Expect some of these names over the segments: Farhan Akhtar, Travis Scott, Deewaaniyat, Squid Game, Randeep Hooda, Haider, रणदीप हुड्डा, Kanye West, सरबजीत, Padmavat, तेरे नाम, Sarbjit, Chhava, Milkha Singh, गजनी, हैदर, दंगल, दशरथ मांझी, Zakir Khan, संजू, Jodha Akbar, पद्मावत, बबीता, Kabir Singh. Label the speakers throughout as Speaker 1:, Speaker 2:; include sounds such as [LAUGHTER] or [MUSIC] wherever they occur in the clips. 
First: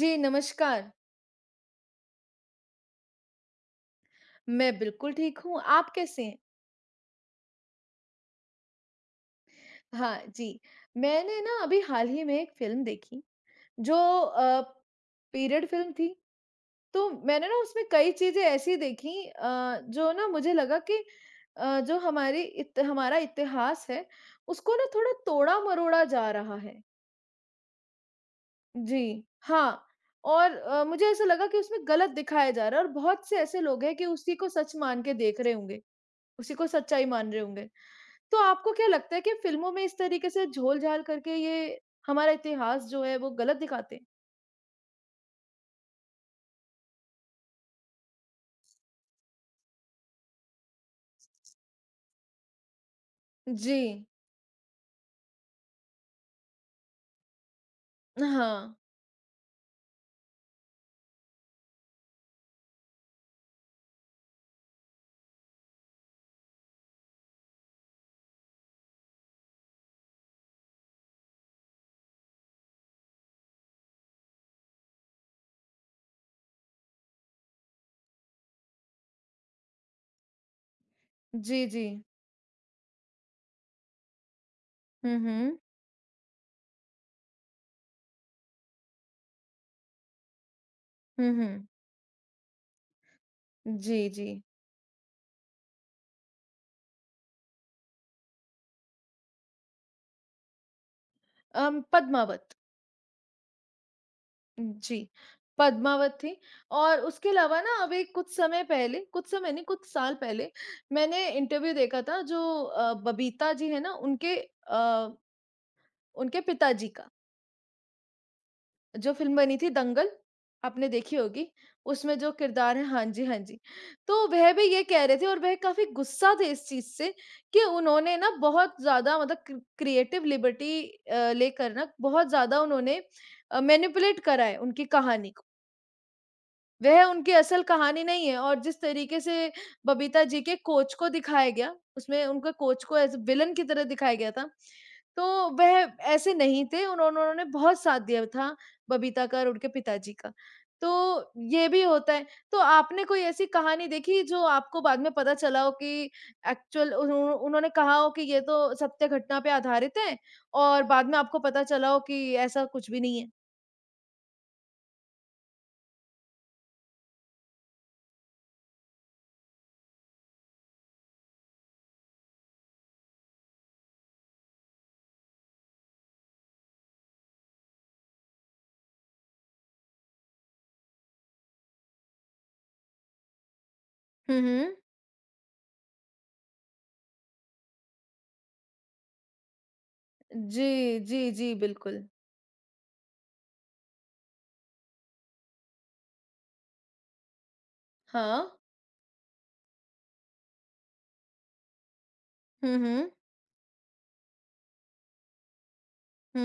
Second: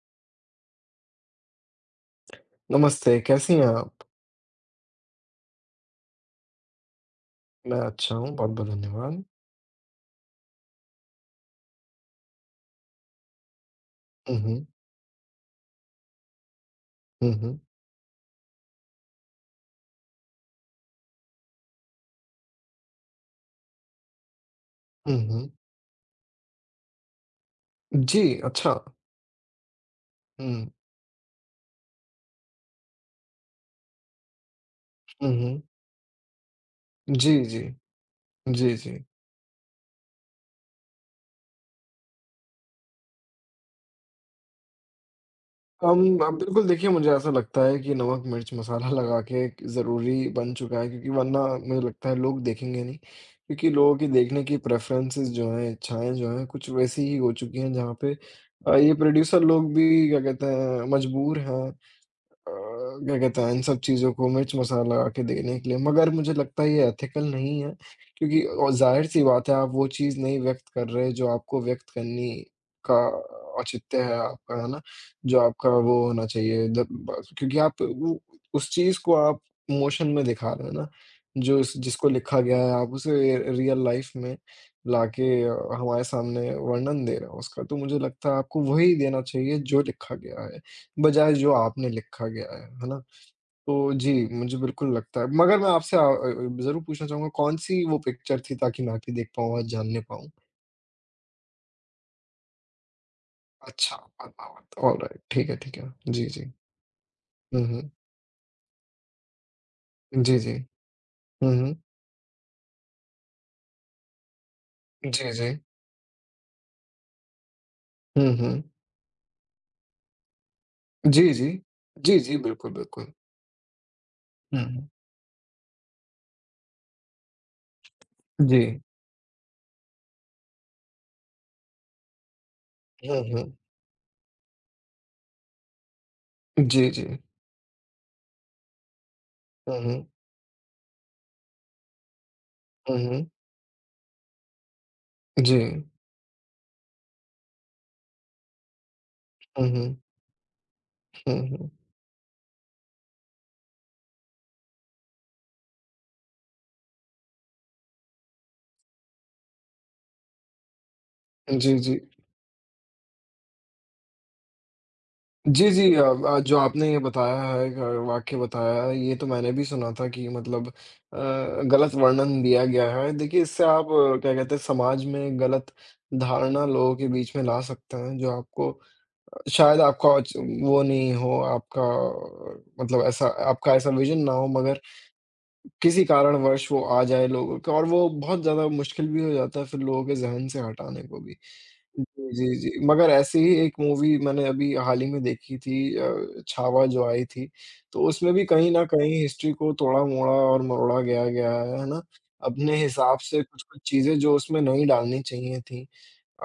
Speaker 1: जी, नमस्कार।
Speaker 2: नमस्ते, कैसी हैं आप?
Speaker 1: मैं बिल्कुल ठीक हूँ, आप कैसे हैं?
Speaker 2: मैं अच्छा हूँ, बहुत-बहुत धन्यवाद।
Speaker 1: हाँ जी, मैंने ना अभी हाल ही में एक फ़िल्म देखी जो
Speaker 2: हुँ,
Speaker 1: अ,
Speaker 2: हुँ।
Speaker 1: पीरियड फ़िल्म थी। तो
Speaker 2: हुँ,
Speaker 1: मैंने ना
Speaker 2: हुँ।
Speaker 1: उसमें कई चीज़ें ऐसी देखी जो ना मुझे लगा कि जो हमारी इत हमारा इतिहास है, उसको ना थोड़ा
Speaker 2: हुँ, हुँ।
Speaker 1: तोड़ा-मरोड़ा जा रहा है।
Speaker 2: जी, अच्छा।
Speaker 1: जी, हाँ। और
Speaker 2: हुँ,
Speaker 1: मुझे ऐसा लगा कि उसमें गलत दिखाया जा रहा है और बहुत से ऐसे लोग हैं कि उसी को सच मान के
Speaker 2: हुँ,
Speaker 1: देख रहे
Speaker 2: हुँ।
Speaker 1: होंगे, उसी को सच्चाई मान
Speaker 2: जी,
Speaker 1: रहे
Speaker 2: जी।
Speaker 1: होंगे। तो आपको
Speaker 2: जी,
Speaker 1: क्या
Speaker 2: जी।
Speaker 1: लगता है कि फ़िल्मों में इस तरीके से झोल-झाल करके ये हमारा इतिहास जो है वो गलत दिखाते हैं?
Speaker 2: अब बिल्कुल देखिए मुझे ऐसा लगता है कि नमक, मिर्च, मसाला [LAUGHS] लगा के एक ज़रूरी बन चुका है क्योंकि वरना मुझे लगता है लोग देखेंगे नहीं। क्योंकि
Speaker 1: जी।
Speaker 2: लोगों की देखने की प्रेफ़रेंसेस जो हैं, इच्छाएँ जो हैं, कुछ वैसी ही हो चुकी हैं जहाँ पे
Speaker 1: हाँ।
Speaker 2: ये प्रोड्यूसर लोग भी क्या कहते हैं मजबूर हैं, अ, क्या कहते हैं इन सब चीज़ों को मिर्च मसाला के देने के लिए मगर मुझे लगता है ये एथिकल नहीं है क्योंकि और ज़ाहिर-सी बात है आप वो चीज़ नहीं व्यक्त कर रहे जो आपको व्यक्त करनी का औचित्य है आपका, है ना? जो आपका वो होना चाहिए जब ब क्योंकि आप वो उस चीज़ को आप इमोशन में दिखा रहे हो ना, जो
Speaker 1: जी,
Speaker 2: इस
Speaker 1: जी।
Speaker 2: जिसको लिखा गया है आप उसे रियल लाइफ़ में
Speaker 1: हुँ,
Speaker 2: लाके
Speaker 1: हुँ।
Speaker 2: हमारे सामने वर्णन दे रहे हो उसका, तो मुझे लगता है आपको वही देना चाहिए जो लिखा गया है।
Speaker 1: हुँ,
Speaker 2: बजाय जो
Speaker 1: हुँ।
Speaker 2: आपने लिखा गया है ना? तो
Speaker 1: जी,
Speaker 2: जी,
Speaker 1: जी।
Speaker 2: मुझे बिल्कुल लगता है मगर मैं आपसे ज़रूर पूछना चाहूँगा कौन-सी वो पिक्चर थी ताकि मैं भी देख पाऊँ और जानने पाऊँ?
Speaker 1: पद्मावत।
Speaker 2: अच्छा, पद्मावत
Speaker 1: जी,
Speaker 2: ऑलराइट ठीक है, ठीक है।
Speaker 1: पद्मावत
Speaker 2: जी,
Speaker 1: थी
Speaker 2: जी।
Speaker 1: और उसके अलावा
Speaker 2: हुँ,
Speaker 1: ना
Speaker 2: हुँ।
Speaker 1: अभी कुछ समय पहले कुछ समय नहीं कुछ साल
Speaker 2: जी,
Speaker 1: पहले
Speaker 2: जी।
Speaker 1: मैंने
Speaker 2: हुँ,
Speaker 1: इंटरव्यू
Speaker 2: हुँ।
Speaker 1: देखा था जो बबीता जी है ना अ,
Speaker 2: जी, जी।
Speaker 1: उनके पिताजी का।
Speaker 2: हुँ, हुँ।
Speaker 1: जो फ़िल्म बनी थी दंगल, आपने देखी
Speaker 2: जी,
Speaker 1: होगी,
Speaker 2: जी। जी,
Speaker 1: उसमें जो
Speaker 2: जी, बिल्कुल,
Speaker 1: किरदार है। हाँ
Speaker 2: बिल्कुल।
Speaker 1: जी, हाँ जी। तो वह
Speaker 2: हुँ,
Speaker 1: भी ये
Speaker 2: हुँ।
Speaker 1: कह रहे थे और वह काफ़ी गुस्सा थे इस चीज़ से कि उन्होंने ना
Speaker 2: जी।
Speaker 1: बहुत ज़्यादा मतलब क्रिएटिव लिबर्टी लेकर ना बहुत ज़्यादा उन्होंने
Speaker 2: हुँ, हुँ।
Speaker 1: मैनिपुलेट करा है उनकी कहानी को।
Speaker 2: जी,
Speaker 1: वह
Speaker 2: जी।
Speaker 1: उनकी असल कहानी नहीं है और जिस तरीके से
Speaker 2: हुँ, हुँ।
Speaker 1: बबीता जी के कोच को दिखाया गया, उसमें उनका कोच
Speaker 2: हुँ,
Speaker 1: को एज़ अ
Speaker 2: हुँ।
Speaker 1: विलेन की तरह दिखाया गया था, तो
Speaker 2: जी।
Speaker 1: वह ऐसे नहीं थे। उन्होंने उन्होंने बहुत साथ दिया था बबीता का और
Speaker 2: हुँ,
Speaker 1: उनके
Speaker 2: हुँ।
Speaker 1: पिताजी का। तो
Speaker 2: हुँ,
Speaker 1: ये
Speaker 2: हुँ।
Speaker 1: भी होता है। तो आपने कोई ऐसी कहानी देखी जो आपको बाद में पता चला हो कि एक्चुअल उन्होंने कहा हो कि ये तो सत्य घटना पे आधारित है और बाद में आपको पता
Speaker 2: जी,
Speaker 1: चला
Speaker 2: जी।
Speaker 1: हो कि ऐसा कुछ भी नहीं है?
Speaker 2: जी, जी। जो आपने ये बताया है, वाक्य बताया है, ये तो मैंने भी सुना था कि मतलब, गलत वर्णन दिया गया है। देखिए, इससे आप, क्या कहते हैं, समाज में गलत धारणा लोगों के बीच में ला सकते हैं, जो आपको शायद आपका औच वो नहीं हो, आपका, मतलब ऐसा आपका ऐसा विज़न ना
Speaker 1: हुँ,
Speaker 2: हो,
Speaker 1: हुँ।
Speaker 2: मगर किसी कारणवश वो आ जाए लोगों के और वो बहुत ज़्यादा मुश्किल भी हो जाता है फिर लोगों के ज़हन से
Speaker 1: जी,
Speaker 2: हटाने को
Speaker 1: जी,
Speaker 2: भी।
Speaker 1: जी, बिल्कुल।
Speaker 2: जी, जी, जी। मगर ऐसी ही एक मूवी मैंने अभी हाल ही में देखी थी, छावा जो आई थी, तो उसमें
Speaker 1: हाँ।
Speaker 2: भी कहीं न कहीं हिस्ट्री को तोड़ा-मोड़ा और मरोड़ा गया गया है ना? अपने
Speaker 1: हुँ, हुँ।
Speaker 2: हिसाब से कुछ-कुछ चीज़ें जो उसमें नहीं डालनी चाहिए थी,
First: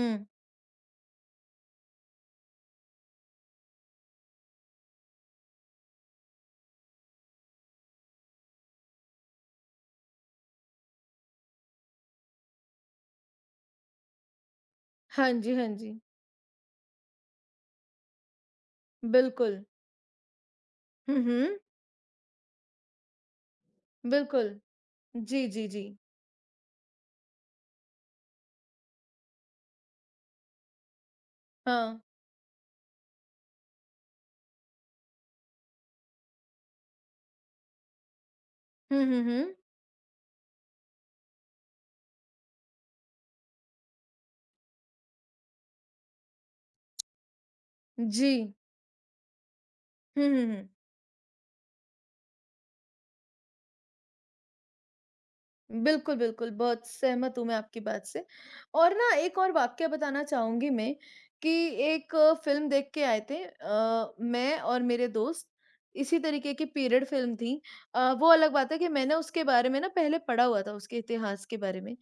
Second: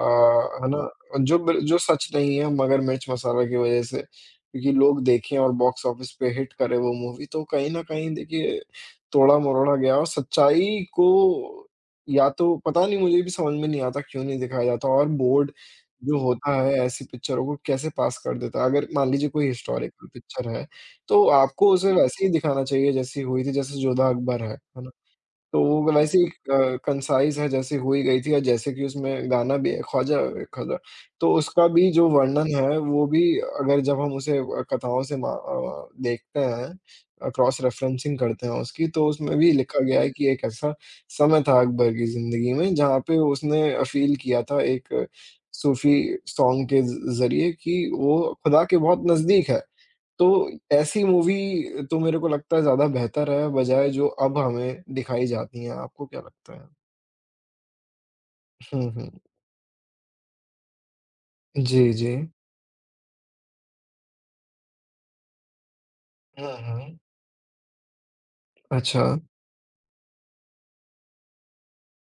Speaker 2: अ, है ना? जो बिल जो सच नहीं है मगर मिर्च मसाला की वज़ह से, क्योंकि लोग देखें और बॉक्स ऑफिस पे हिट करे वो मूवी तो कहीं न कहीं देखिए तोड़ा-मरोड़ा गया और सच्चाई को या तो पता नहीं मुझे भी समझ में नहीं आता क्यों नहीं दिखाया जाता और
Speaker 1: हाँ
Speaker 2: बोर्ड
Speaker 1: जी, हाँ जी।
Speaker 2: जो होता है ऐसी पिक्चरों को कैसे पास कर देता है? अगर मान लीजिए कोई
Speaker 1: बिल्कुल।
Speaker 2: हिस्टोरिकल पिक्चर है,
Speaker 1: हुँ,
Speaker 2: तो
Speaker 1: हुँ।
Speaker 2: आपको उसे वैसे ही दिखाना चाहिए जैसी हुई थी, जैसे जोधा अकबर है।
Speaker 1: बिल्कुल।
Speaker 2: है ना?
Speaker 1: जी,
Speaker 2: तो
Speaker 1: जी, जी।
Speaker 2: वो वैसे ही कंसाइज़ है जैसे हो ही गई थी और जैसे कि उसमें गाना भी है ख्वाजा ख्वाजा, तो उसका भी
Speaker 1: हाँ।
Speaker 2: जो वर्णन है वो भी अगर जब हम उसे कथाओं से मा देखते हैं, क्रॉस रेफ़रेंसिंग करते हैं उसकी
Speaker 1: हुँ,
Speaker 2: तो
Speaker 1: हुँ,
Speaker 2: उसमें भी
Speaker 1: हुँ।
Speaker 2: लिखा गया है कि एक ऐसा समय था अकबर की ज़िंदगी में जहाँ पे उसने फ़ील किया था एक सूफ़ी सॉन्ग के ज़ ज़रिए कि वो
Speaker 1: जी।
Speaker 2: खुदा के बहुत नज़दीक है।
Speaker 1: हुँ,
Speaker 2: तो
Speaker 1: हुँ, हुँ।
Speaker 2: ऐसी मूवी तो मेरे को लगता है ज़्यादा बेहतर है, बजाए जो अब हमें दिखाई जाती हैं, आपको
Speaker 1: बिल्कुल,
Speaker 2: क्या
Speaker 1: बिल्कुल,
Speaker 2: लगता है?
Speaker 1: बहुत सहमत हूँ मैं आपकी बात से।
Speaker 2: हुँ,
Speaker 1: और
Speaker 2: हुँ।
Speaker 1: ना एक और वाक़या बताना चाहूँगी मैं कि
Speaker 2: जी, जी।
Speaker 1: एक फ़िल्म देख के आए थे मैं और मेरे दोस्त, इसी
Speaker 2: हुँ,
Speaker 1: तरीके की
Speaker 2: हुँ।
Speaker 1: पीरियड फ़िल्म थी। वो अलग बात है कि
Speaker 2: अच्छा।
Speaker 1: मैंने उसके बारे में ना पहले पढ़ा हुआ था, उसके इतिहास के बारे में।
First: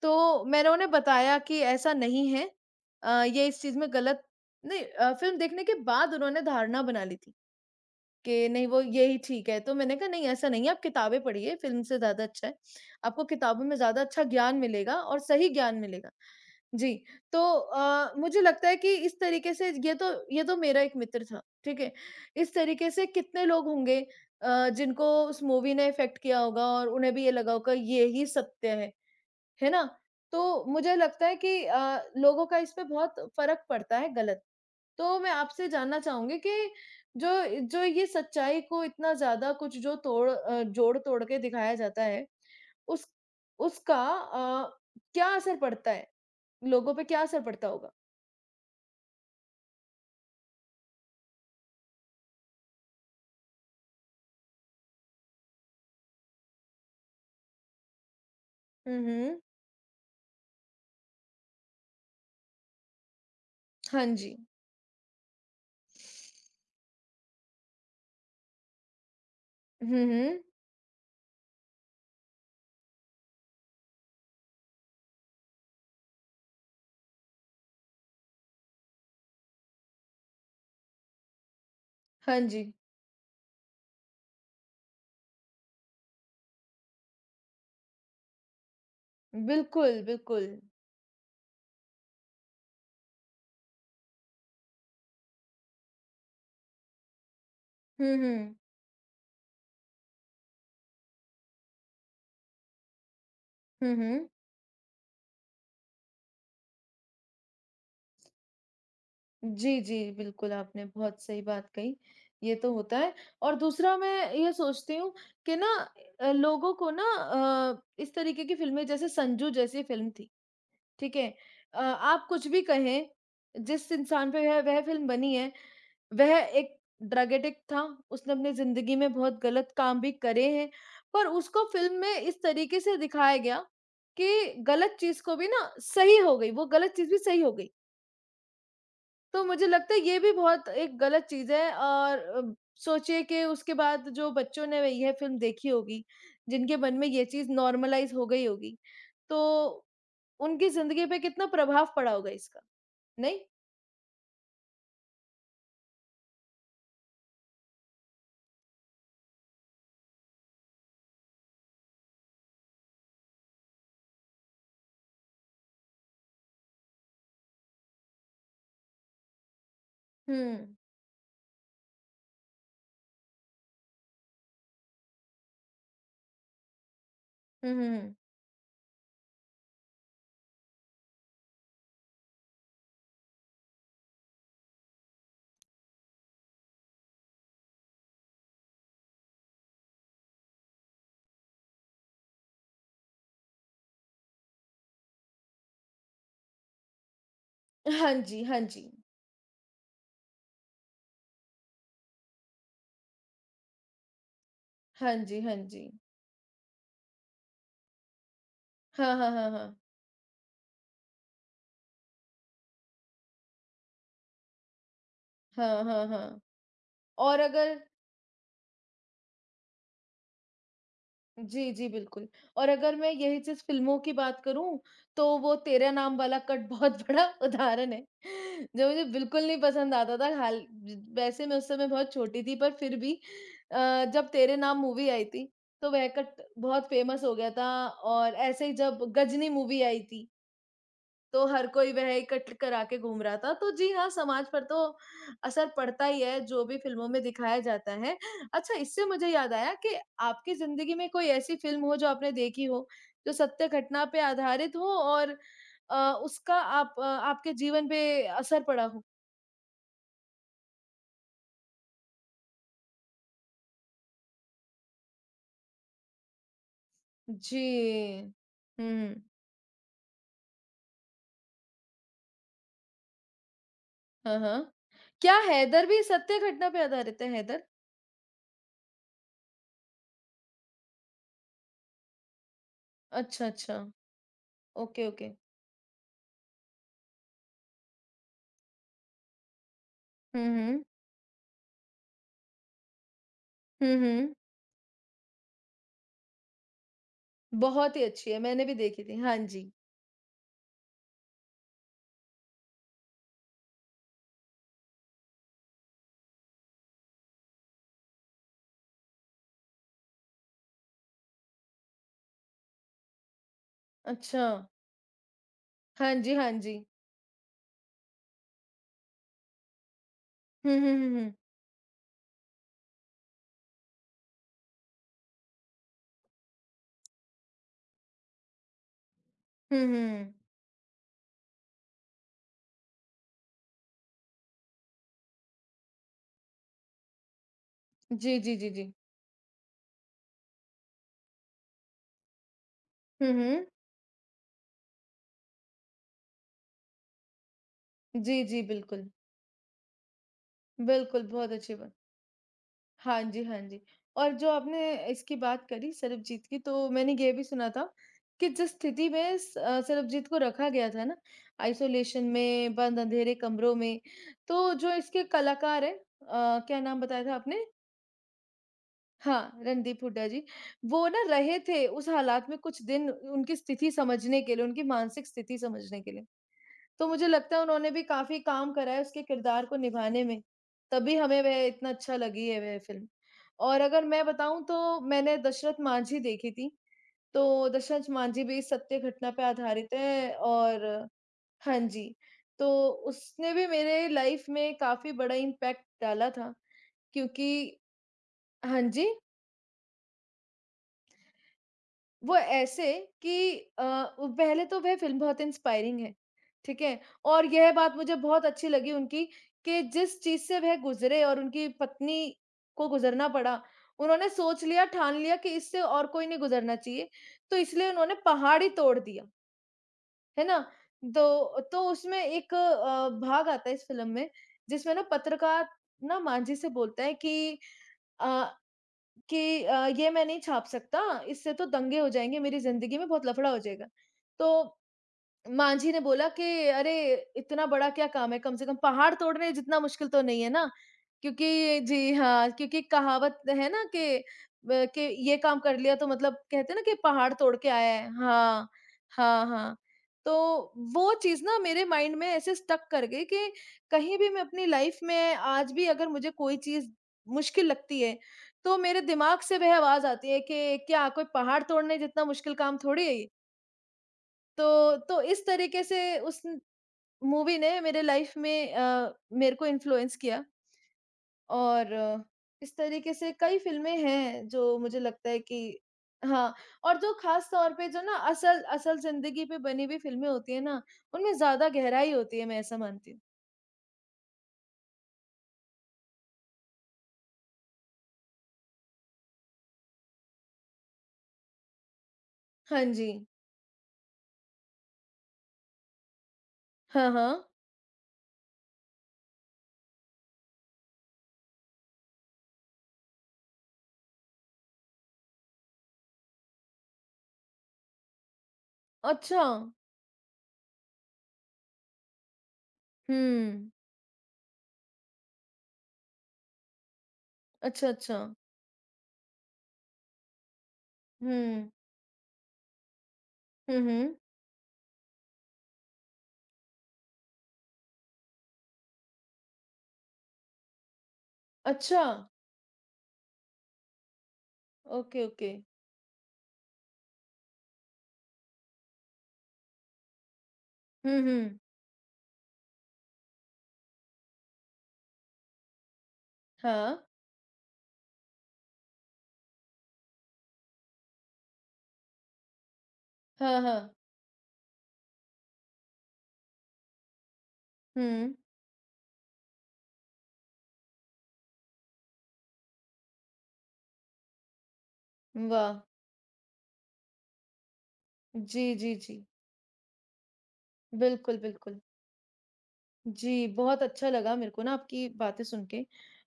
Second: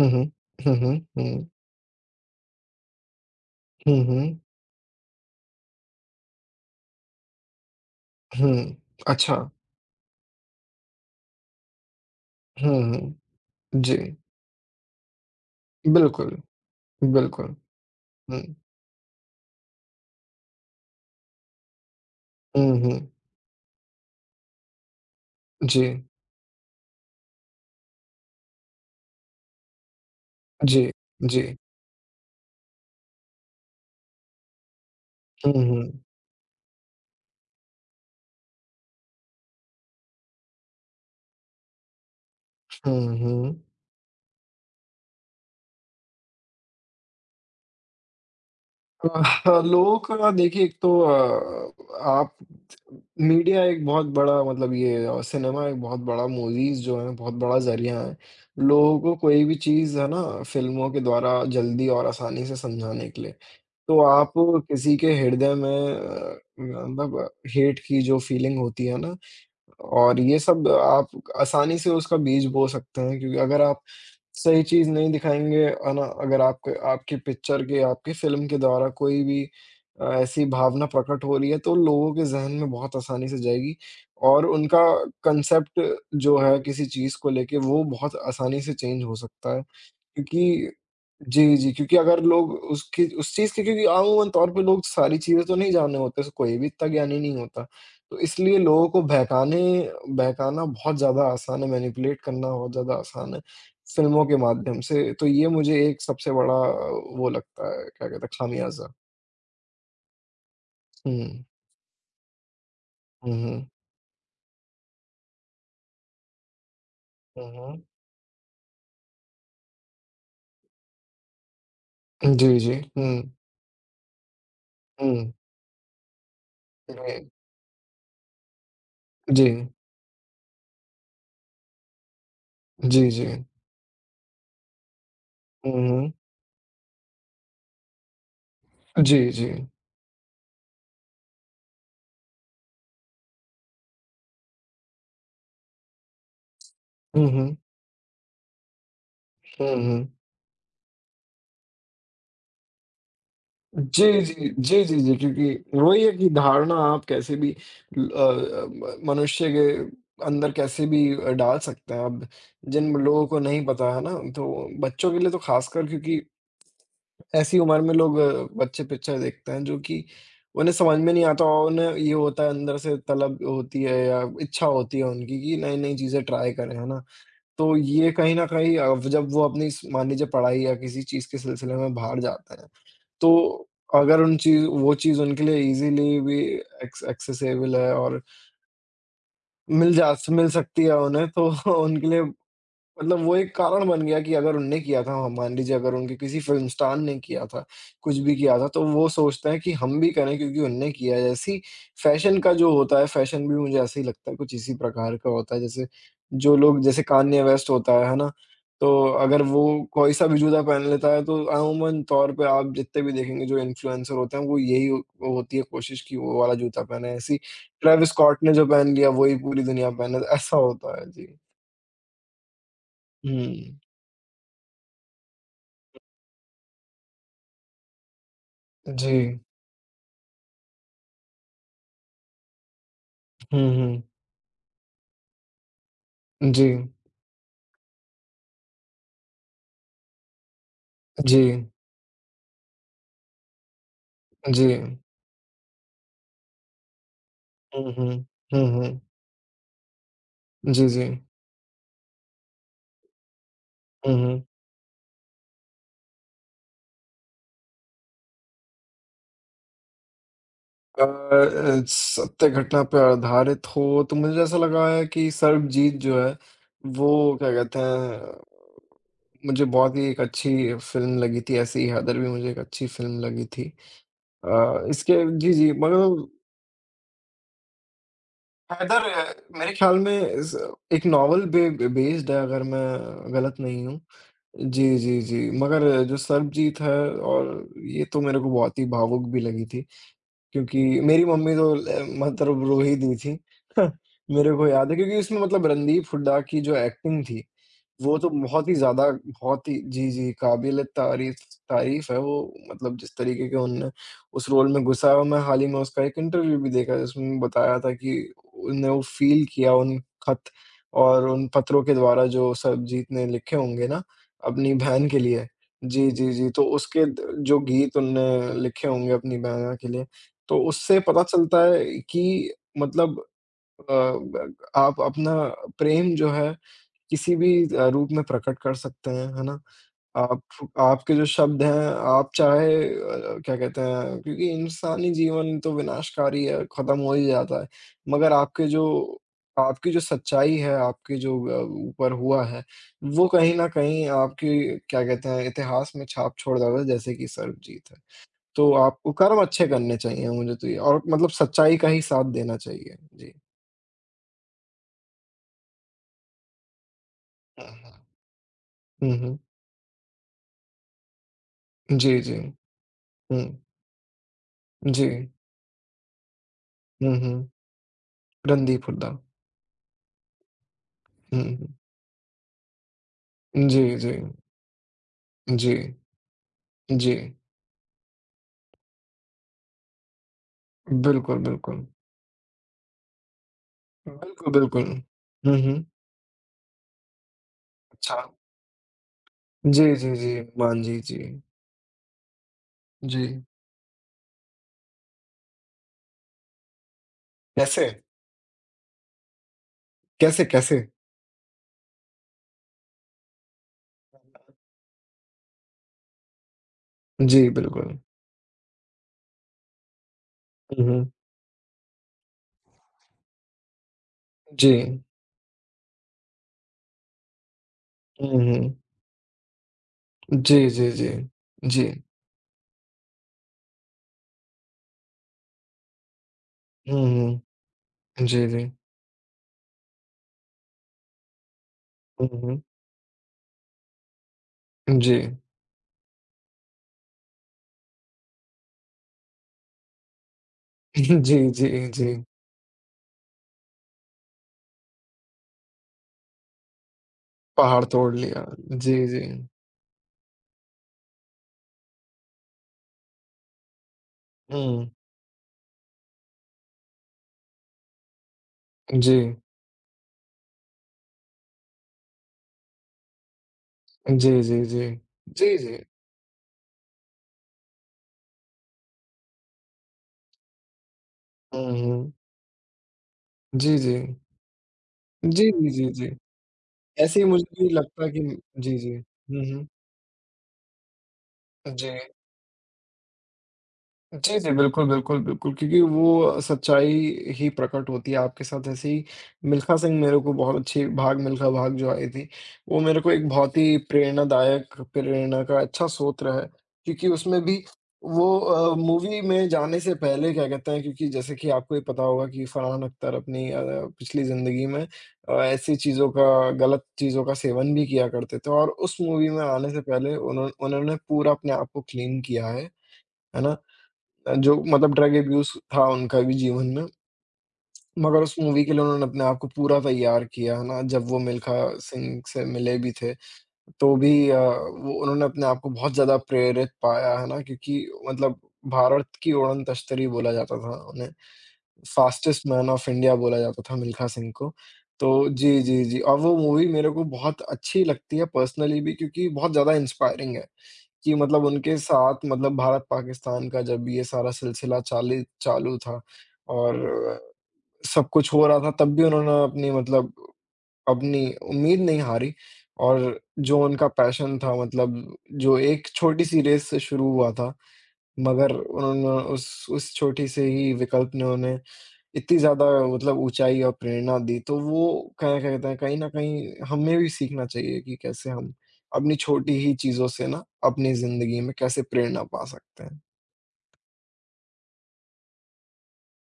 Speaker 2: हुँ, हुँ।
Speaker 1: तो मैंने
Speaker 2: हुँ,
Speaker 1: उन्हें
Speaker 2: हुँ,
Speaker 1: बताया
Speaker 2: हुँ।
Speaker 1: कि ऐसा नहीं है, ये इस चीज़ में
Speaker 2: हुँ,
Speaker 1: गलत
Speaker 2: हुँ।
Speaker 1: नहीं। फ़िल्म देखने के बाद उन्होंने धारणा बना ली थी कि नहीं
Speaker 2: हुँ।
Speaker 1: वो यही
Speaker 2: अच्छा।
Speaker 1: ठीक है। तो मैंने कहा नहीं ऐसा नहीं है, आप किताबें पढ़िए, फ़िल्म से ज़्यादा अच्छा है।
Speaker 2: हुँ, हुँ।
Speaker 1: आपको किताबों में
Speaker 2: जी।
Speaker 1: ज़्यादा अच्छा ज्ञान मिलेगा और सही ज्ञान मिलेगा।
Speaker 2: बिल्कुल,
Speaker 1: जी, तो
Speaker 2: बिल्कुल।
Speaker 1: मुझे
Speaker 2: हुँ।
Speaker 1: लगता है कि इस तरीके से ये तो मेरा एक मित्र था, ठीक है? इस
Speaker 2: हुँ,
Speaker 1: तरीके से
Speaker 2: हुँ।
Speaker 1: कितने लोग होंगे जिनको उस मूवी
Speaker 2: जी,
Speaker 1: ने इफ़ेक्ट किया होगा और उन्हें भी ये लगा होगा ये ही सत्य है। है ना? तो
Speaker 2: जी,
Speaker 1: मुझे लगता है
Speaker 2: जी।
Speaker 1: कि लोगों का इस पे बहुत फ़र्क पड़ता है गलत। तो मैं
Speaker 2: हुँ,
Speaker 1: आपसे
Speaker 2: हुँ।
Speaker 1: जानना चाहूँगी कि जो जो ये सच्चाई को इतना ज़्यादा कुछ जो जोड़-तोड़ के दिखाया जाता है, उस
Speaker 2: हुँ, हुँ।
Speaker 1: उसका क्या असर पड़ता है? लोगों पे क्या असर पड़ता होगा?
Speaker 2: लोगों का देखिए एक तो, आप मीडिया एक बहुत बड़ा मतलब ये, सिनेमा एक बहुत बड़ा मूवीज़ जो है बहुत बड़ा ज़रिया है। लोगों
Speaker 1: हुँ,
Speaker 2: को
Speaker 1: हुँ।
Speaker 2: कोई भी चीज़ है ना फ़िल्मों के द्वारा जल्दी और आसानी से समझाने के लिए। तो
Speaker 1: हाँ
Speaker 2: आप
Speaker 1: जी।
Speaker 2: किसी के हृदय में, मतलब हेट की जो फ़ीलिंग होती है ना
Speaker 1: हुँ,
Speaker 2: और ये
Speaker 1: हुँ।
Speaker 2: सब आप आसानी से उसका बीज बो सकते हैं क्योंकि अगर आप सही चीज़ नहीं दिखाएँगे है ना, अगर आपके आपकी पिक्चर के, आपकी फ़िल्म के द्वारा कोई भी, ऐसी भावना प्रकट हो रही है, तो लोगों के
Speaker 1: हाँ
Speaker 2: ज़हन में
Speaker 1: जी।
Speaker 2: बहुत आसानी से जाएगी और उनका कंसेप्ट जो है किसी चीज़ को लेके वो बहुत आसानी से चेंज हो सकता है।
Speaker 1: बिल्कुल, बिल्कुल।
Speaker 2: क्योंकि जी, जी, क्योंकि अगर लोग उसकी उस चीज़ की क्योंकि आमूमन तौर पे लोग सारी चीज़ें तो नहीं जाने होते, स कोई भी इतना ज्ञानी नहीं होता।
Speaker 1: हुँ,
Speaker 2: तो
Speaker 1: हुँ।
Speaker 2: इसलिए लोगों को बहकाने बहकाना बहुत ज़्यादा आसान है, मैनिपुलेट करना बहुत ज़्यादा आसान है,
Speaker 1: हुँ,
Speaker 2: फ़िल्मों
Speaker 1: हुँ।
Speaker 2: के माध्यम से। तो ये मुझे एक सबसे बड़ा, वो लगता है, क्या कहते हैं, खामियाज़ा।
Speaker 1: जी, जी, बिल्कुल, आपने बहुत सही
Speaker 2: हुँ,
Speaker 1: बात कही, ये तो होता है।
Speaker 2: हुँ,
Speaker 1: और
Speaker 2: हुँ।
Speaker 1: दूसरा मैं ये सोचती हूँ कि ना लोगों को ना
Speaker 2: हुँ, हुँ।
Speaker 1: इस तरीके की फ़िल्में जैसे संजू जैसी फ़िल्म थी, ठीक है? आप कुछ
Speaker 2: जी,
Speaker 1: भी
Speaker 2: जी।
Speaker 1: कहें,
Speaker 2: हुँ,
Speaker 1: जिस इंसान पे वह फ़िल्म
Speaker 2: हुँ।
Speaker 1: बनी है, वह एक
Speaker 2: जी,
Speaker 1: ड्रग एडिक्ट था, उसने अपनी ज़िंदगी में बहुत
Speaker 2: जी,
Speaker 1: गलत काम भी करे हैं, पर उसको फ़िल्म में इस तरीके से
Speaker 2: जी, जी।
Speaker 1: दिखाया गया कि गलत चीज़ को भी ना
Speaker 2: हुँ, हुँ।
Speaker 1: सही हो गई, वो गलत चीज़ भी सही हो गई।
Speaker 2: जी,
Speaker 1: तो
Speaker 2: जी।
Speaker 1: मुझे लगता है ये भी बहुत एक गलत चीज़ है और सोचिए कि उसके बाद जो बच्चों ने यह फ़िल्म देखी होगी, जिनके मन में ये
Speaker 2: हुँ,
Speaker 1: चीज़
Speaker 2: हुँ।
Speaker 1: नॉर्मलाइज़ हो गई होगी,
Speaker 2: हुँ,
Speaker 1: तो
Speaker 2: हुँ।
Speaker 1: उनकी ज़िंदगी पे कितना प्रभाव पड़ा होगा इसका, नहीं?
Speaker 2: जी, जी। जी, जी, जी, क्योंकि वही है कि धारणा आप कैसे भी ल अ अ, म मनुष्य के अंदर कैसे भी, डाल सकते हैं। अब जिन लोगों को नहीं पता है ना, तो बच्चों के लिए तो ख़ासकर क्योंकि ऐसी उम्र में लोग, बच्चे पिक्चर देखते हैं जो कि
Speaker 1: हुँ।
Speaker 2: उन्हें समझ में नहीं आता और उन्हें ये होता है अंदर से तलब होती है या इच्छा होती है उनकी कि नई-नई चीज़ें ट्राई करें, है ना?
Speaker 1: हुँ,
Speaker 2: तो
Speaker 1: हुँ,
Speaker 2: ये
Speaker 1: हुँ।
Speaker 2: कहीं न कहीं, जब वो अपनी स मान लीजिए पढ़ाई या किसी चीज़ के सिलसिले में बाहर जाते हैं तो अगर उन चीज़ वो चीज़ उनके लिए ईज़िली भी एक्सेसिबल है और मिल जा स मिल सकती है उन्हें तो [LAUGHS] उनके लिए मतलब वो एक कारण बन गया कि अगर उनने किया था हम मान लीजिए अगर उनके किसी फ़िल्म स्टार ने किया था,
Speaker 1: हाँ
Speaker 2: कुछ भी
Speaker 1: जी,
Speaker 2: किया
Speaker 1: हाँ
Speaker 2: था,
Speaker 1: जी।
Speaker 2: तो वो सोचते हैं कि हम भी करें क्योंकि उनने किया है। जैसे ही फ़ैशन का जो होता है, फ़ैशन भी मुझे ऐसे ही लगता है कुछ इसी
Speaker 1: हाँ
Speaker 2: प्रकार का
Speaker 1: जी, हाँ
Speaker 2: होता है।
Speaker 1: जी।
Speaker 2: जैसे जो लोग जैसे कान्ये वेस्ट होता है ना? तो
Speaker 1: हाँ, हाँ,
Speaker 2: अगर
Speaker 1: हाँ,
Speaker 2: वो
Speaker 1: हाँ।
Speaker 2: कोई-सा भी जूता पहन लेता है तो अमूमन तौर पे आप जितने भी देखेंगे जो इन्फ्लुएंसर होते हैं वो यही वो होती है
Speaker 1: हाँ,
Speaker 2: कोशिश
Speaker 1: हाँ,
Speaker 2: कि वो
Speaker 1: हाँ।
Speaker 2: वाला जूता पहने। ऐसे ही
Speaker 1: और अगर
Speaker 2: ट्रेविस स्कॉट ने जो पहन लिया वही पूरी दुनिया पहने, ऐसा होता है। जी।
Speaker 1: जी, जी, बिल्कुल। और अगर मैं यही चीज़
Speaker 2: हुँ।
Speaker 1: फ़िल्मों की बात करूँ, तो वो तेरा नाम वाला कट बहुत [LAUGHS] बड़ा उदाहरण है, जो मुझे
Speaker 2: जी।
Speaker 1: बिल्कुल नहीं पसंद आता था। हाल ज वैसे मैं उस समय बहुत छोटी थी, पर फिर भी
Speaker 2: हुँ, हुँ।
Speaker 1: जब तेरे नाम मूवी आई थी, तो वह कट
Speaker 2: जी,
Speaker 1: बहुत फ़ेमस हो गया था और ऐसे ही जब गजनी मूवी आई थी, तो
Speaker 2: जी,
Speaker 1: हर कोई वह इकट्ठ करा के घूम रहा था। तो जी हाँ, समाज पर
Speaker 2: जी।
Speaker 1: तो असर पड़ता ही है, जो भी फ़िल्मों में दिखाया
Speaker 2: हुँ,
Speaker 1: जाता
Speaker 2: हुँ।
Speaker 1: है।
Speaker 2: हुँ,
Speaker 1: अच्छा,
Speaker 2: हुँ।
Speaker 1: इससे मुझे याद आया कि आपकी
Speaker 2: जी,
Speaker 1: ज़िंदगी
Speaker 2: जी।
Speaker 1: में कोई ऐसी फ़िल्म हो जो आपने देखी हो, जो सत्य घटना
Speaker 2: हुँ,
Speaker 1: पे
Speaker 2: हुँ।
Speaker 1: आधारित हो और उसका आपके जीवन पे असर पड़ा हो?
Speaker 2: सत्य घटना पे आधारित हो तो मुझे ऐसा लगा है कि सर्वजीत जो है वो क्या
Speaker 1: जी।
Speaker 2: कहते हैं
Speaker 1: हुँ।
Speaker 2: मुझे बहुत ही एक अच्छी फ़िल्म लगी थी, ऐसे ही हैदर भी मुझे एक अच्छी फ़िल्म लगी थी।
Speaker 1: हाँ, हाँ।
Speaker 2: इसके
Speaker 1: क्या
Speaker 2: जी, जी
Speaker 1: 'हैदर' भी
Speaker 2: मगर
Speaker 1: सत्य घटना पे आधारित है 'हैदर'?
Speaker 2: हैदर, मेरे ख़्याल में इस एक नॉवल बे बेस्ड है अगर मैं
Speaker 1: अच्छा,
Speaker 2: गलत
Speaker 1: अच्छा।
Speaker 2: नहीं हूँ। जी,
Speaker 1: ओके,
Speaker 2: जी,
Speaker 1: ओके।
Speaker 2: जी। मगर जो सर्वजीत है और ये तो मेरे को बहुत ही भावुक भी लगी थी।
Speaker 1: हुँ, हुँ।
Speaker 2: क्योंकि मेरी मम्मी तो ल मतलब रो ही दी थी।
Speaker 1: हुँ,
Speaker 2: [LAUGHS]
Speaker 1: हुँ।
Speaker 2: मेरे को याद है क्योंकि उसमें मतलब रणदीप हुड्डा की जो एक्टिंग थी,
Speaker 1: बहुत ही
Speaker 2: वो तो
Speaker 1: अच्छी है, मैंने
Speaker 2: बहुत ही
Speaker 1: भी देखी
Speaker 2: ज़्यादा
Speaker 1: थी। हाँ
Speaker 2: बहुत
Speaker 1: जी।
Speaker 2: ही जी, जी, काबिल-ए-तारीफ़ तारीफ़ है वो मतलब जिस तरीके के उनने उस रोल में घुसा है, और मैं हाल ही में उसका एक इंटरव्यू भी देखा जिसमें बताया था कि उन्हें वो फ़ील किया उन खत और उन पत्रों के द्वारा जो सरबजीत ने लिखे होंगे ना,
Speaker 1: अच्छा।
Speaker 2: अपनी बहन के लिए। जी,
Speaker 1: हाँ
Speaker 2: जी,
Speaker 1: जी,
Speaker 2: जी,
Speaker 1: हाँ
Speaker 2: तो
Speaker 1: जी।
Speaker 2: उसके द जो गीत उनने लिखे होंगे अपनी बहना के लिए। तो
Speaker 1: हुँ, हुँ,
Speaker 2: उससे
Speaker 1: हुँ,
Speaker 2: पता
Speaker 1: हुँ।
Speaker 2: चलता है कि मतलब, अ, ब आप अपना प्रेम जो है किसी भी, रूप में प्रकट कर सकते हैं, है ना?
Speaker 1: हुँ, हुँ।
Speaker 2: आप आपके जो शब्द हैं, आप चाहे, क्या कहते हैं क्योंकि इंसानी जीवन तो विनाशकारी है, खत्म हो ही जाता है। मगर
Speaker 1: जी, जी,
Speaker 2: आपके
Speaker 1: जी,
Speaker 2: जो
Speaker 1: जी।
Speaker 2: आपकी जो सच्चाई है, आपके जो, ऊपर हुआ है, वो
Speaker 1: हुँ,
Speaker 2: कहीं
Speaker 1: हुँ।
Speaker 2: न कहीं आपकी क्या कहते हैं इतिहास में छाप छोड़ जाता है जैसे कि सर्वजीत। है।
Speaker 1: जी, जी,
Speaker 2: तो
Speaker 1: बिल्कुल।
Speaker 2: आपको कर्म अच्छे करने चाहिए मुझे तो ये और
Speaker 1: बिल्कुल,
Speaker 2: मतलब
Speaker 1: बहुत अच्छी
Speaker 2: सच्चाई का
Speaker 1: बात।
Speaker 2: ही साथ देना चाहिए।
Speaker 1: हाँ
Speaker 2: जी।
Speaker 1: जी, हाँ जी। और जो आपने इसकी बात करी सरबजीत की, तो मैंने ये भी
Speaker 2: हाँ,
Speaker 1: सुना था
Speaker 2: हाँ।
Speaker 1: कि जिस स्थिति
Speaker 2: हुँ,
Speaker 1: में
Speaker 2: हुँ।
Speaker 1: सरबजीत को रखा गया था ना,
Speaker 2: जी,
Speaker 1: आइसोलेशन
Speaker 2: जी।
Speaker 1: में, बंद अंधेरे
Speaker 2: हुँ,
Speaker 1: कमरों में, तो जो
Speaker 2: जी।
Speaker 1: इसके कलाकार हैं क्या नाम
Speaker 2: हुँ,
Speaker 1: बताया था
Speaker 2: हुँ।
Speaker 1: आपने?
Speaker 2: रणदीप हुड्डा।
Speaker 1: हाँ, रणदीप हुड्डा जी। वो ना
Speaker 2: हुँ,
Speaker 1: रहे
Speaker 2: हुँ।
Speaker 1: थे उस हालात में कुछ दिन उनकी
Speaker 2: जी,
Speaker 1: स्थिति
Speaker 2: जी।
Speaker 1: समझने के लिए, उनकी मानसिक स्थिति
Speaker 2: जी,
Speaker 1: समझने के लिए। तो
Speaker 2: जी।
Speaker 1: मुझे लगता है उन्होंने भी काफ़ी काम करा है उसके किरदार को निभाने में, तभी
Speaker 2: बिल्कुल,
Speaker 1: हमें वह
Speaker 2: बिल्कुल।
Speaker 1: इतना अच्छा लगी है वह फ़िल्म। और अगर मैं
Speaker 2: बिल्कुल,
Speaker 1: बताऊँ
Speaker 2: बिल्कुल।
Speaker 1: तो मैंने
Speaker 2: हुँ, हुँ।
Speaker 1: दशरथ मांझी देखी थी, तो दशरथ
Speaker 2: अच्छा।
Speaker 1: मांझी भी सत्य घटना पे आधारित
Speaker 2: जी, जी, जी।
Speaker 1: है
Speaker 2: मान
Speaker 1: और
Speaker 2: जी, जी।
Speaker 1: हाँ जी, तो
Speaker 2: जी।
Speaker 1: उसने भी मेरे लाइफ़ में काफ़ी बड़ा इम्पैक्ट डाला था क्योंकि
Speaker 2: कैसे?
Speaker 1: हाँ जी?
Speaker 2: कैसे, कैसे?
Speaker 1: वो ऐसे कि वो पहले तो वह फ़िल्म बहुत इंस्पायरिंग है, ठीक है? और
Speaker 2: जी,
Speaker 1: यह बात
Speaker 2: बिल्कुल।
Speaker 1: मुझे बहुत अच्छी लगी उनकी कि जिस चीज़ से वह
Speaker 2: हुँ, हुँ।
Speaker 1: गुज़रे और उनकी पत्नी को गुज़रना पड़ा, उन्होंने सोच
Speaker 2: जी।
Speaker 1: लिया, ठान लिया कि इससे और कोई नहीं गुज़रना चाहिए, तो इसलिए उन्होंने
Speaker 2: हुँ,
Speaker 1: पहाड़ ही
Speaker 2: हुँ।
Speaker 1: तोड़ दिया, है ना?
Speaker 2: जी, जी, जी।
Speaker 1: तो
Speaker 2: जी।
Speaker 1: उसमें एक भाग आता है इस फ़िल्म में, जिसमें ना पत्रकार ना मांझी से
Speaker 2: हुँ,
Speaker 1: बोलता है
Speaker 2: हुँ।
Speaker 1: अ
Speaker 2: जी, जी।
Speaker 1: कि ये मैं नहीं छाप सकता, इससे तो दंगे हो
Speaker 2: हुँ,
Speaker 1: जाएँगे, मेरी
Speaker 2: हुँ।
Speaker 1: ज़िंदगी में बहुत लफड़ा हो जाएगा। तो
Speaker 2: जी।
Speaker 1: मांझी ने बोला कि अरे इतना बड़ा क्या काम है, कम से कम पहाड़ तोड़ने जितना मुश्किल तो नहीं है ना?
Speaker 2: [LAUGHS] जी, जी,
Speaker 1: क्योंकि
Speaker 2: जी।
Speaker 1: जी हाँ, क्योंकि कहावत है ना कि ये काम कर लिया तो मतलब कहते हैं ना कि पहाड़ तोड़ के
Speaker 2: पहाड़
Speaker 1: आया है।
Speaker 2: तोड़ लिया।
Speaker 1: हाँ,
Speaker 2: जी, जी।
Speaker 1: हाँ, हाँ। तो वो चीज़ ना मेरे माइंड में ऐसे स्टक कर गई कि कहीं भी मैं अपनी
Speaker 2: हुँ।
Speaker 1: लाइफ में आज भी अगर मुझे कोई चीज़ मुश्किल लगती है, तो मेरे
Speaker 2: जी।
Speaker 1: दिमाग से वह आवाज़ आती है कि क्या कोई पहाड़ तोड़ने जितना मुश्किल काम थोड़ी है ये?
Speaker 2: जी, जी,
Speaker 1: तो
Speaker 2: जी।
Speaker 1: तो इस
Speaker 2: जी, जी।
Speaker 1: तरीके से उस मूवी ने मेरे लाइफ में मेरे को इन्फ्लुएंस किया
Speaker 2: हुँ,
Speaker 1: और
Speaker 2: हुँ।
Speaker 1: इस तरीके से कई
Speaker 2: जी, जी।
Speaker 1: फ़िल्में हैं जो मुझे लगता है
Speaker 2: जी, जी,
Speaker 1: कि
Speaker 2: जी, जी।
Speaker 1: हाँ, और जो
Speaker 2: ऐसे ही मुझे
Speaker 1: ख़ास
Speaker 2: भी
Speaker 1: तौर पे जो
Speaker 2: लगता है
Speaker 1: ना
Speaker 2: कि
Speaker 1: असल
Speaker 2: जी, जी।
Speaker 1: असल
Speaker 2: हुँ,
Speaker 1: ज़िंदगी पे
Speaker 2: हुँ।
Speaker 1: बनी हुई फ़िल्में होती हैं ना, उनमें ज़्यादा
Speaker 2: जी।
Speaker 1: गहराई होती है, मैं ऐसा मानती हूँ।
Speaker 2: जी, जी। बिल्कुल, बिल्कुल, बिल्कुल, क्योंकि वो सच्चाई ही प्रकट होती है आपके साथ ऐसे ही मिल्खा सिंह मेरे को बहुत अच्छी भाग मिल्खा भाग जो आई थी, वो
Speaker 1: हाँ
Speaker 2: मेरे
Speaker 1: जी।
Speaker 2: को एक बहुत ही प्रेरणादायक प्रेरणा का अच्छा स्रोत है, क्योंकि
Speaker 1: हाँ,
Speaker 2: उसमें
Speaker 1: हाँ।
Speaker 2: भी वो, मूवी में जाने से पहले क्या कहते हैं क्योंकि जैसे कि आपको ये पता होगा कि फरहान अख्तर अपनी, पिछली ज़िंदगी में, ऐसी चीज़ों का गलत चीज़ों का सेवन भी किया करते थे और उस मूवी में
Speaker 1: अच्छा।
Speaker 2: आने से पहले उन्होंने पूरा अपने आप को क्लीन किया है ना?
Speaker 1: हुँ।
Speaker 2: जो मतलब ड्रग अब्यूज़ था उनका भी जीवन में,
Speaker 1: अच्छा, अच्छा।
Speaker 2: मगर उस मूवी के लिए उन्होंने अपने आप को पूरा तैयार किया, है ना? जब वो मिल्खा
Speaker 1: हुँ।
Speaker 2: सिंह से मिले भी थे,
Speaker 1: हुँ,
Speaker 2: तो भी,
Speaker 1: हुँ।
Speaker 2: वो उन्होंने अपने आप को बहुत ज़्यादा प्रेरित पाया, है ना? क्योंकि मतलब भारत की उड़न तश्तरी बोला जाता था उन्हें,
Speaker 1: अच्छा।
Speaker 2: फास्टेस्ट मैन ऑफ इंडिया बोला जाता था मिल्खा सिंह को। तो
Speaker 1: ओके, ओके।
Speaker 2: जी, जी, जी और वो मूवी मेरे को बहुत अच्छी लगती है पर्सनली भी क्योंकि बहुत ज़्यादा इंस्पायरिंग है। कि
Speaker 1: हुँ,
Speaker 2: मतलब
Speaker 1: हुँ।
Speaker 2: उनके साथ मतलब भारत-पाकिस्तान का जब ये सारा सिलसिला चालि चालू था और
Speaker 1: हाँ।
Speaker 2: हुँ। सब कुछ हो रहा था तब भी उन्होंने अपनी मतलब अपनी उम्मीद नहीं हारी और जो
Speaker 1: हाँ,
Speaker 2: उनका
Speaker 1: हाँ।
Speaker 2: पैशन था मतलब जो एक छोटी-सी रेस से शुरू हुआ था,
Speaker 1: हुँ।
Speaker 2: मगर उन्होंने उस छोटी से ही विकल्प ने उन्हें इतनी ज़्यादा मतलब ऊँचाई और प्रेरणा दी, तो वो क्या कहते
Speaker 1: वाह!
Speaker 2: हैं, कहीं न कहीं हमें भी सीखना चाहिए कि कैसे हम
Speaker 1: जी, जी, जी।
Speaker 2: अपनी छोटी ही चीज़ों से ना अपनी
Speaker 1: बिल्कुल,
Speaker 2: ज़िंदगी में
Speaker 1: बिल्कुल।
Speaker 2: कैसे प्रेरणा पा सकते हैं।
Speaker 1: जी, बहुत अच्छा लगा मेरे को ना आपकी बातें सुन के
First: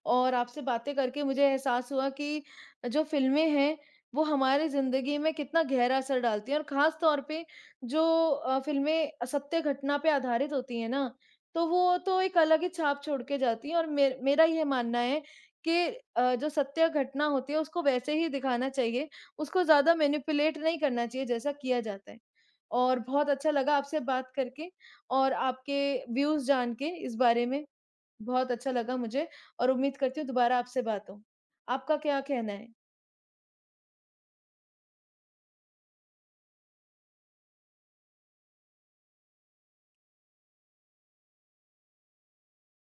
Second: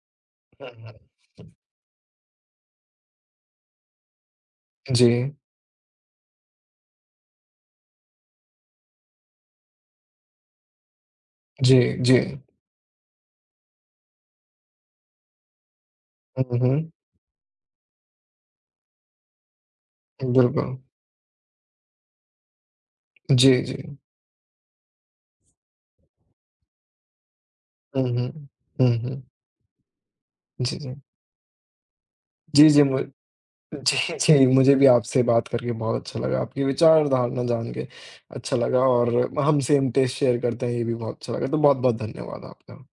Speaker 1: और आपसे
Speaker 2: हुँ, हुँ।
Speaker 1: बातें करके मुझे एहसास हुआ कि जो फ़िल्में हैं, वो हमारी
Speaker 2: जी,
Speaker 1: ज़िंदगी में कितना गहरा असर डालती हैं और ख़ास तौर पे जो फ़िल्में सत्य घटना पे आधारित होती हैं ना, तो
Speaker 2: जी,
Speaker 1: वो
Speaker 2: जी।
Speaker 1: तो एक अलग ही छाप छोड़ के जाती हैं और मे मेरा ये मानना है कि जो
Speaker 2: हुँ, हुँ।
Speaker 1: सत्य घटना होती है, उसको वैसे ही दिखाना चाहिए, उसको ज़्यादा मैनिपुलेट
Speaker 2: बिल्कुल।
Speaker 1: नहीं करना चाहिए, जैसा किया जाता है। और बहुत अच्छा
Speaker 2: जी, जी।
Speaker 1: लगा आपसे बात करके। और आपके व्यूज़ जान के इस बारे में
Speaker 2: हुँ, हुँ।
Speaker 1: बहुत अच्छा
Speaker 2: हुँ,
Speaker 1: लगा
Speaker 2: हुँ।
Speaker 1: मुझे और उम्मीद करती हूँ दोबारा
Speaker 2: जी,
Speaker 1: आपसे
Speaker 2: जी।
Speaker 1: बात हो। आपका क्या कहना
Speaker 2: जी,
Speaker 1: है?
Speaker 2: जी, मु जी, जी, मुझे भी आपसे बात करके बहुत अच्छा लगा। आपकी विचारधारणा जान के अच्छा लगा और हम सेम टेस्ट शेयर करते हैं, ये भी बहुत अच्छा लगा। तो बहुत-बहुत धन्यवाद आपका।